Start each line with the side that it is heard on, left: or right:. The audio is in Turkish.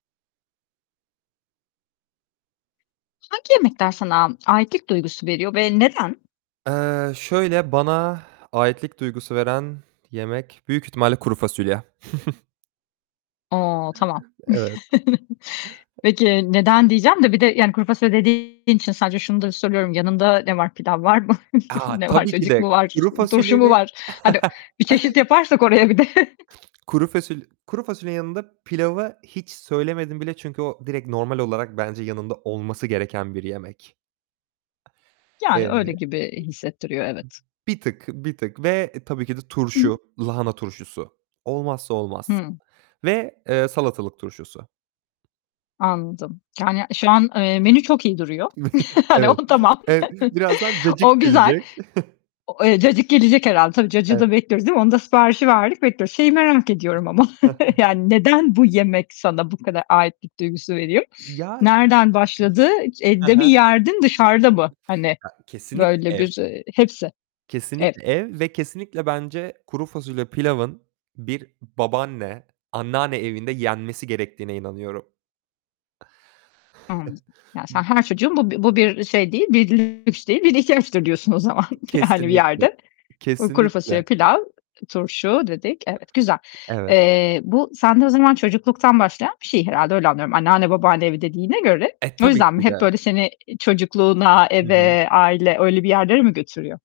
left: Hangi yemekler sana aitlik duygusu veriyor ve neden?
right: Eee, şöyle, bana aitlik duygusu veren yemek büyük ihtimalle kuru fasulye.
left: A tamam.
right: Evet.
left: Peki neden diyeceğim de; bir de yani kuru fasulye dediğin için sadece şunu da soruyorum yanında ne var? Pilav var mı?
right: A!
left: Ne var?
right: Tabii ki
left: Cacık
right: de
left: mı var?
right: kuru
left: Turşu mu
right: fasulyenin
left: var? Hani bir çeşit yaparsak oraya bir de.
right: kuru fasulye kuru fasulyenin yanında pilavı hiç söylemedim bile, çünkü o direkt normal olarak bence yanında olması gereken bir yemek.
left: Yani
right: Eee
left: öyle gibi hissettiriyor, evet.
right: bir tık, bir tık ve tabii ki de
left: Hı.
right: turşu, lahana turşusu. Olmazsa olmaz
left: Hı.
right: ve, eee, salatalık turşusu.
left: Anladım. Yani şu an, eee, menü çok iyi duruyor. Hani
right: Evet.
left: o tamam.
right: Evet, birazdan cacık
left: O güzel.
right: gelecek.
left: Cacık gelecek herhâlde. Tabii cacığı da
right: Evet.
left: bekliyoruz, değil mi? Onu da siparişi verdik, bekliyoruz. Şeyi merak ediyorum ama yani neden bu yemek sana bu kadar aitlik duygusu veriyor?
right: Ya.
left: Nereden başladı?
right: Hı
left: Evde mi
right: hı.
left: yerdin, dışarıda mı? Hani
right: A kesinlikle
left: böyle
right: ev.
left: bir hepsi. Evet.
right: Kesinlikle ev ve kesinlikle bence kuru fasulye pilavın bir babaanne, anneanne evinde yenmesi gerektiğine inanıyorum.
left: Hımm. Ya sen her çocuğun bu bir bu belirli bir şey değil, bir ihtiyaçtır diyorsun, o zaman, hani bir
right: Kesinlikle,
left: yerde. Kuru fasulye,
right: kesinlikle.
left: pilav, turşu dedik. Evet. Güzel.
right: Evet.
left: Eee, bu sende o zaman, çocukluktan başlayan bir şey herhâlde, öyle anlıyorum anneanne, babaanne, evi dediğine göre.
right: E
left: O
right: tabii
left: yüzden mi?
right: ki
left: Hep
right: de.
left: böyle seni çocukluğuna,
right: Hı hı.
left: eve, aile öyle bir yerlere mi götürüyor?